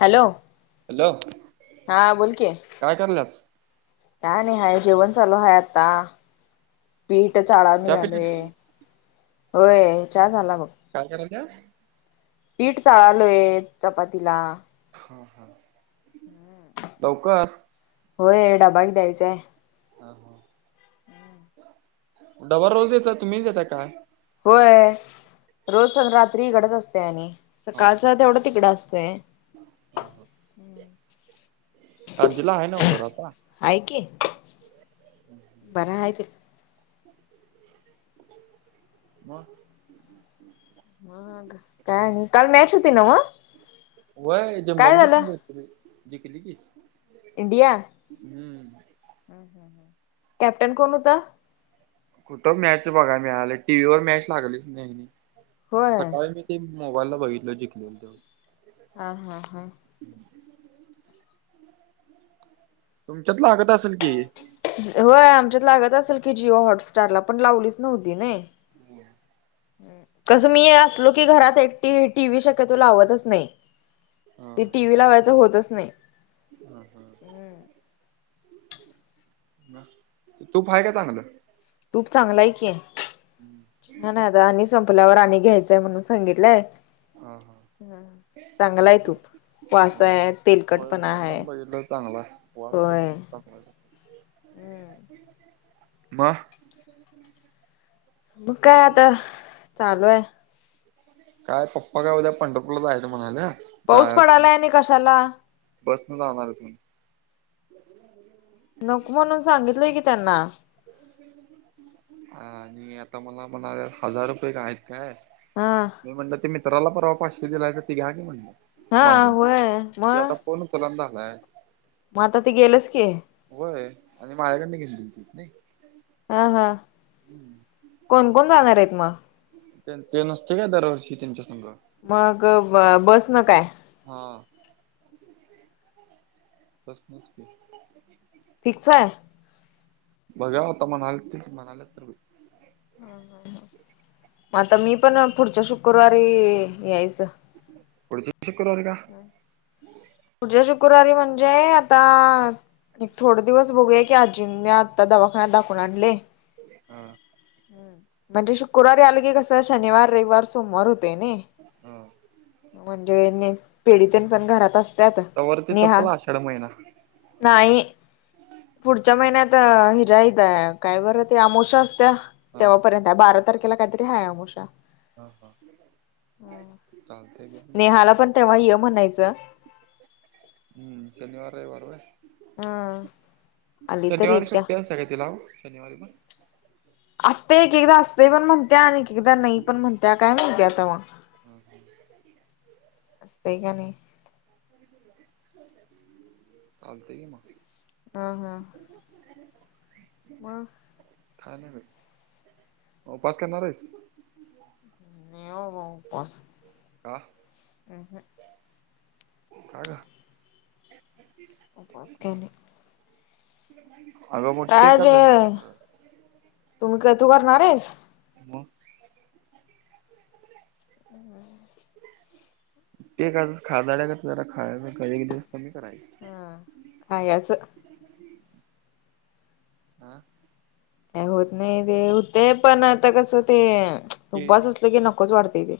Hello! Hello! हा बोल की, काय करायल्यास काय नाही हाय जेवण चालू हाय आता. पीठ चाळाला चहा पिलीस घ्यालोय. व्हय चहा झाला बघ. काय कराल्यास? पीठ चाळालोय चपातीला. हा हा लवकर. व्हय डबा एक द्यायचां हाय. हा, हा डबा रोज देता तुम्हीच देताय काय? व्हय रोज स रात्री इकडज असंतय आणि- हा सकाळच हा तेवढं तिकडं आसतय हा हा, हम्म. आजीला हाय नव्ह बरं आता? हाय की बरा हाय ती. मग मग काय नाही. काल मॅच होती नव् काय झालं? जिकली की. इंडिया, हम्म कॅप्टन कोण हुतं? कुठं मॅच बघाय मिळाली, टी व्ही वर मॅच लागलीच नाही आणि होय सकाळी मी, ती मोबायला बघितलेली जिंकलेल तेवढ. हां, हां, हां. तुमच्यांत लागतं असेल की? व्हयं आमच्यांत लागतं असेल की जिओ हॉटस्टांर लां पणं लावलीच नव्हती नाहीं. हम्मं कसं मी आसलो की घरांत एकटी टी. व्ही शक्यतो लावतचं नाहीं ती टी. व्ही लावायचं होतंच नाहीं. हां, हां मं तूंप हांय कायं चांगलं? तूंप चांगल हायं की. छांन आहे आंता आणि संपल्यांवर आणि घ्यायचंय म्हणूंन सांगितलंय. हा हा हं चांगल आहे तूंप. व्हयं व्हयं आम्हीं पणं बघितलं चांगल हांय वांस होय. तेन चांगल मं मं कायं आंता चालूं आहे. कायं पप्पां कायं उद्यां पंढपूरला जायचं म्हणांल्या पाऊस पडांलाय आणि कशांला? बसंन जाणारं आहेतं म्हंण. नको म्हणूंन सांगितलोय की त्यांना. हां आणि आंता मलां म्हणाल्यांत हाजांर रुपये कायं हांईत कायं? हां. मी म्हणलं ते मित्रांला पर्वा पाशे दिलांयसा ते घ्यां की म्हणलं हा मागूंन होय त्यो आंता फोन उचलनां झालायं. मं आंता ते गेलंच की. व्हयं आणि माझ्याकडं घेऊन दिलतीत नाहीं. हां हां कोणं कोणं जाणारं आहेतं मं? ते त्यो नसतोय कायं दरवर्षी त्यांच्यासंग मंग बसं नं कायं? हां... प्रसनचं मी.. ठीकचं आहे. बघां होतां म्हणांले ते म्हणांलेत तरं आंता मी पणं पुढच्यां शुक्रवारी यायचं.. पुढच्यां शुक्रवारी कां पुढच्यां शुक्रवारी म्हणजे आंता. एक थोडे दिवसं बघूंया की आजींनी आंता दवाखान्यांत दाखवूंन आणले. हम्मं म्हणजे शुक्रवारी आलं की कसं शनिवार, रविवार, सोमवार, होतंय नाहीं. हम्मं. म्हणजे पिढितंन पणं घरांत असतांत तवर ते नेहां. सपला आषाढ महिना नाहींय. पुढच्यां महिन्यांत हिजा हथ कायं बरं ते अमावस्या असत्यां हा तेव्हांपर्यंत. बारा तारखेला कांहींतरी आहे अमावास्या हा हा चालतय बघ नेहांला पणं तेंव्हां ये म्हणांयचं... हम्मं शनिवार रविवारी अं आहे आली तर शनिवारी इत्या. सुट्टी असते कायं तीलां शनिवारी पणं असते के कां असं. ते पणं म्हणत्यां आणि एकदाचं नाहीं पणं म्हणत्यां कायं म्हणतं आंता मगं. हा हा असतय का नाही चालतय की मग हा [inaudible] म उपवास करणार आहेस नई बाबा उपवास का ह हं का ग उपवास केलय अगं मोठी काय एकदास आहे ते ना तुम्ही काय तू करणार आहेस मग हू ते खादाड्यागत जरा खायचं एक दिवस कमी करायच हा खायाचं हा काय होत नाही ते हुतय पण आता कसं ते केळी उपवास असलं की नकोच वाटतंय ते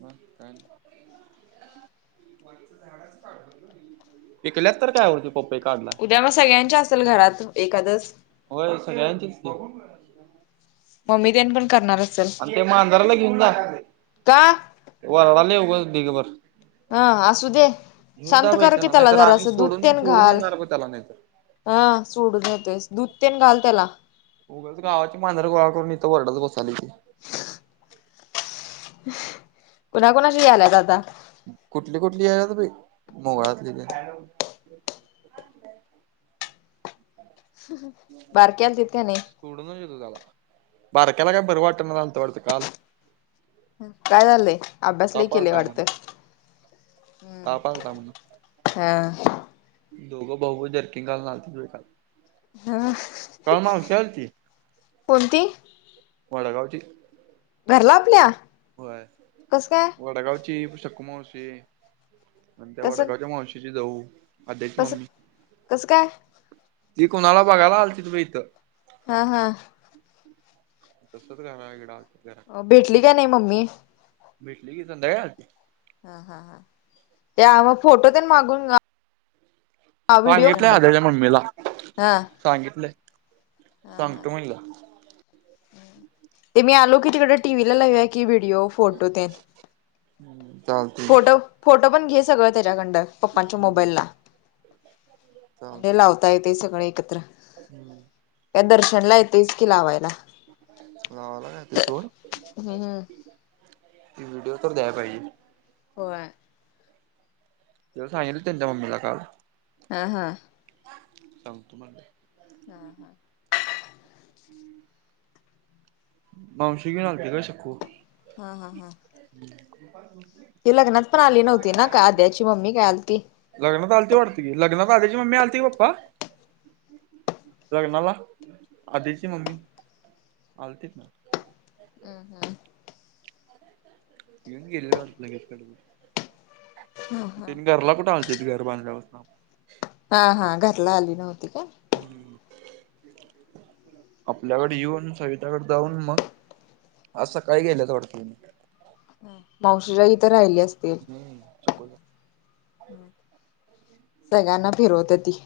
मग काय आणि पिकल्यात तर काय ओ ती पपई काढलाय उद्या मग सगळ्यांची असेल घरात एकादस हो सगळ्यांनचीच की बसलाय मम्मी तेन पण करणारच आणि ते मांजराला घेऊन जा का वरडायलय उगचंच ढीग भर हं असू दे शांत बाई कर की त्याला नाहीतर आम्ही जरासं दूध सोडून तेन सोडून घाल येणार बघ त्याला नाहीतर हा सोडून येतोयस दूध तेन घाल त्याला उघच गावाची मांजर गोळा करून इथं वरडत बसालय कुणा कुणाची याल्यात आता कुठली कुठली याल्यात बाई मोगलातली तेन काय म्हणताय हा मेहनत बारकी आलतीत काय नाही सोडूनच येतो त्याला बारक्याला काय बरं वाटना झालत वाटतं काल हू काय झालंय अभ्यास लई ताप केले आलता म्हण वाटत हू ताप आलता म्हण हा दोघं भाऊ भाऊ जरकिंग घालून आलतीत बाई काल हा मावशी आलती कोणती वडगावची घरला आपल्या होय कसं काय वडगावची शकुमावशी आणि त्या कसं वडागावच्या मावशीची जाऊ आद्याची कसं मम्मी कसं काय ती कोणाला बघायला आलतीत बई इथं हा हा तसंच घरा इकडं आलतीत घरा अ भेटली काय नाही मम्मी भेटली की, संध्या घलती हा.. हा.. हा... त्या मग फोटो ते मागून व्हिडिओ सांगितले म्हणलं आदल्या, मम्मीला सांगितले. हा... हा.... ते, मी आलो कि तिकडे, टीव्ही ला लवया की व्हिडीओ फोटो ते [inaudible] चाल फोटो, फोटो पण घे सगळं त्याच्याकंडं पप्पांच्या हम्म मोबाईल ला म्हणजे चालतय लावता येत. सगळे एकत्र हम्म. या दर्शनला येतस की, लावायला [inaudible] [inaudible] [inaudible] हला काते सोड हम्म त व्हिडिओ तर, द्या पाहिजे हो... तेला सांगेल त्यांच्या मम्मीला काल हा... हा.... सांग तुम्हाला हा.... हा. मावशी [inaudible] न बे का शकू हा... हा... हा. ह.... ती लग्नात पण आली नव्हती. ना का आद्याची मम्मी काय आलती. लग्नत आलती वाटते की, लग्न आल्याची मम्मी आलीतीी पप्पा. लग्नाला, आधीची ममी, आलती. [inaudible] हम्... हम्.... येऊन गेले [inaudible] घरकडे घरला कुठेलत. घर बांधल्या असत. हा... हा... घरला आली नव्हती का? आपल्याकडे येऊन सविताकडे जाऊन मग [inaudible] [inaudible] [inaudible] असं काही गेलं थोडं क्लनिक मावशीच्या इथं राहिली असते. हम्.... [inaudible] चक सगळ्यांना फिरवत ती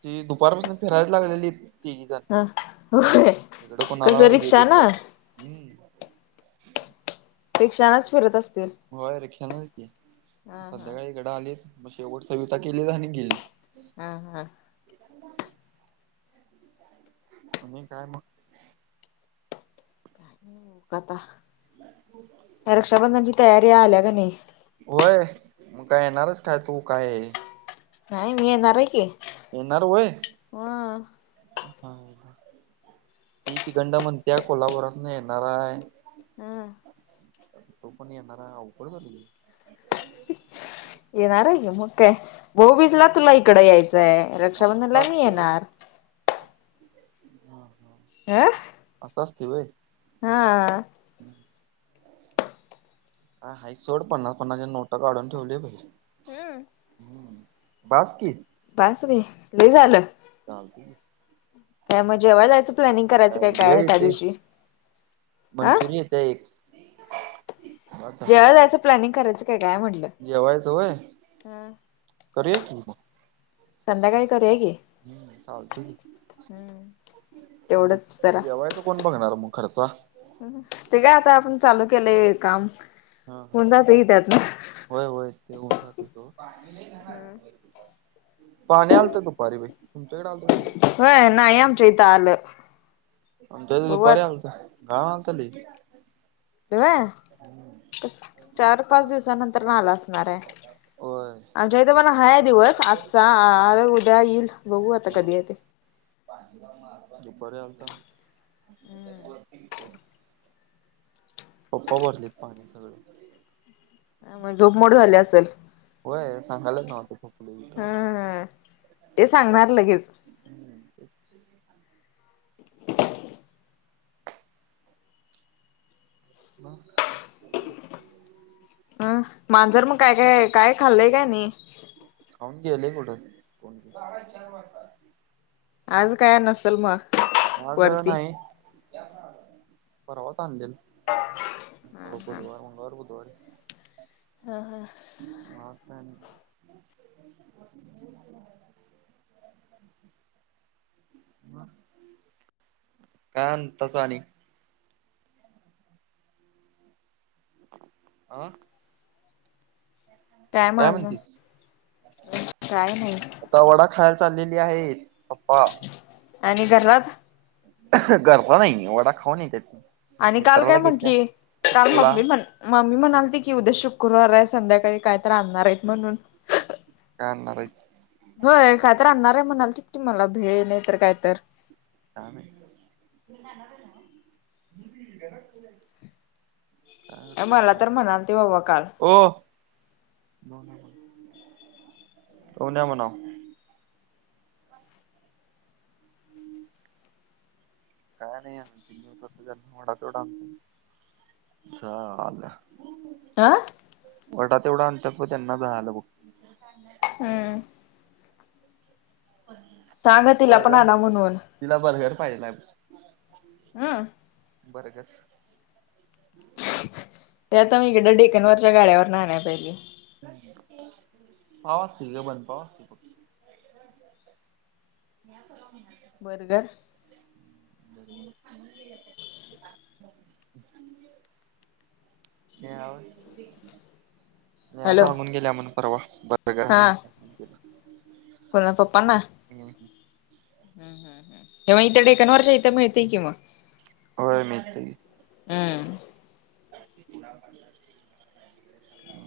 ती दुपारपासून फिरायला लागलेली. त झा ह होय इकडं कोणाला कसं रिक्षा गेलीच ना बघा. हम्म.... रिक्षांच फिरत असतील. रिक्षा नची, हा हा संध्याकाळी घड आलीत. मग शेवट सविता केलीत आणि गेलीत. हम... हम.... ह [unintelligible] कुणी काय मग. हो कता [inaudible] हो. रक्षाबंधनची तयारी आल्या का नाही. होय, मग काय येणारचं काय तू काय. नाही, मी येणार आहे. कि, येणार होय हा ती तिकडन म्हणते कोल्हापुरातून येणार हाय हम. तो पण येणारा अवघड झाली कि. येणार आहे कि मग काय भाऊबीजला तुला इकडं यायचंय आहे. आता असं असते व्हय. आह, असं असतं होय. हा. हम् ह हा सोड पन्नास पन्नासच्या नोटं काढून ठेवली भाई. हम, हम्म बास कि. बास रे लई झालं. चालतंय. काय मग जेवायला जायचं प्लॅनिंग करायचं काय ये आहे त्या येतंय दिवशी हं? मंचुरी येत्या एक. बास झालं जेवायला जायचं प्लनिंग करायचं का काय म्हटलं. जेवायचं होय ह करूया कि. संध्याकाळी करू या कि. चालतंय कि तेवढंच मग जरा जेवायचं? कोण बघणार मग खर्चा? ते का आता आपण चालू केलंय काम हा होऊन हा. जातंय त्यातनं. होय होय ते होऊन जातंय. पाणी आलतं दुपारी बी तुमच्याकडे आलेत होय नाही आमच्या इथं आलं. आमच्या इथं दुपारी बघवत आलंत का असं व्हय चार पाच दिवसा नंतर आलं असणार आहे. होय. आमच्या इथे पण हाय दिवस आजचा उद्या येईल बघू आता हा. कधी येतं. दुपारी आलता पप्पा भरतेतं पाणी सगळं. आ मंग झोप मोड झाले असेल. होय सांगालाच नव्हत कोणी हा हा ते सांगणार लगेचं. हम्म. मग काय? अं मांजर मग काय काय काय खाल्लंय काय नाही? खाऊन गेलं कुठं बाजार चार वाजता. आज काय नसतं. आज नाही परवाच आणलेलं. बुधवार, मंगळवार, बुधवारी. हा. हा [inaudible] ना ह काय तसानी? आं काय म आजून काय नाही. आता वडा खायला चाललेली आहेत पप्पा आणि घरात गरमा नाही वडा खाऊ नाही त्यात आणि काल काय म्हंटली काल सुक्कुला मम्मी म्हण मम्मी म्हणालते की उद्या शुक्रवार आहे संध्याकाळी काय तर आणणार आहेत म्हणून काय आणार ये होय काय तर आणणार आहे म्हणाल तिकती मला भेळ नाही तर काय तर काम ये का मला का तर म्हणालती बाबा काल हो कोण ये म्हणावं. काय नाही या दोन तीन दिवसात त्यांना येवढा तेवढा आणत. झालं आं वडा तेवढा अंत त्यांना झाला बघ हम्म सांगा तिला पण बर्गर आला म्हणून तिला बर्गर पाहिजेलाय हा बरगत ते आता मीकडं डेकनवरच्या गाडावर ने आण्याला पाहिजे. पावास त ग बण पावास त फक्त [unintelligible] बर्गर [unintelligible] नाही हॅलो सांगून गेल्या म्हण परवा बंद करा म्हणून. अ कोणला पापा ना हम ह हम् हम हम तेव्हा इथं टेकनवरच्या इथं मिळते कि मग होय मिळतंय. हम्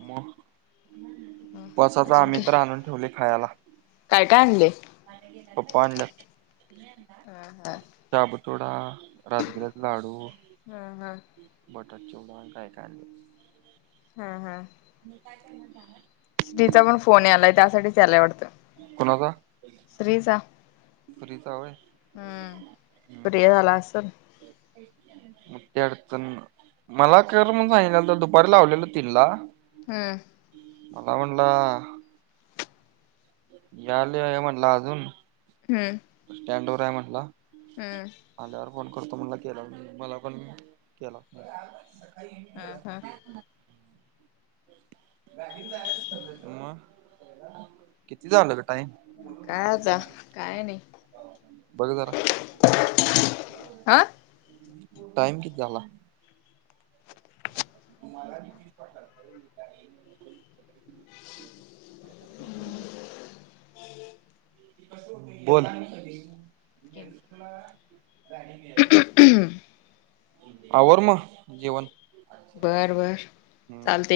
मग पाचाला अजून आम्ही काय तर आणून ठेवले खायला काय काय आणले. पापा आणलं. ह हा शाबूतोडा राजगिरात लाडू हा हा बटर चूड काय काय आणलात हा हा मी काय काय म्हणत. श्रीचा पण फोन यालाय त्यासाठी यायला वाटतं कोणाचा? श्रीचा श्रींचा होय. हम्म फ्री झाला असल. [unintelligible] मोठी अडचण. मला कर म्हणून सांगितलेलं, तर दुपारी लावलेलं तीन ला. हम्. मला म्हणला यायला वेळ आहे, म्हणला अजून. हम्म्. स्टँड वर आहे म्हंटला. हम्. आल्यावर फोन करतो म्हणला, केलाच नाही. मला पण केला. हा हा [unintelligible] हा ना. मग, किती झालं ग टाईम? काय आता? काय नाही? बघ जरा, हा टाइम किती झाला? तुम्हाला तिचीच [unintelligible] [unintelligible] ह [inaudible] हं, बोल. आवर मग, जेवण. बरं बरं, हम्म. चालतंय.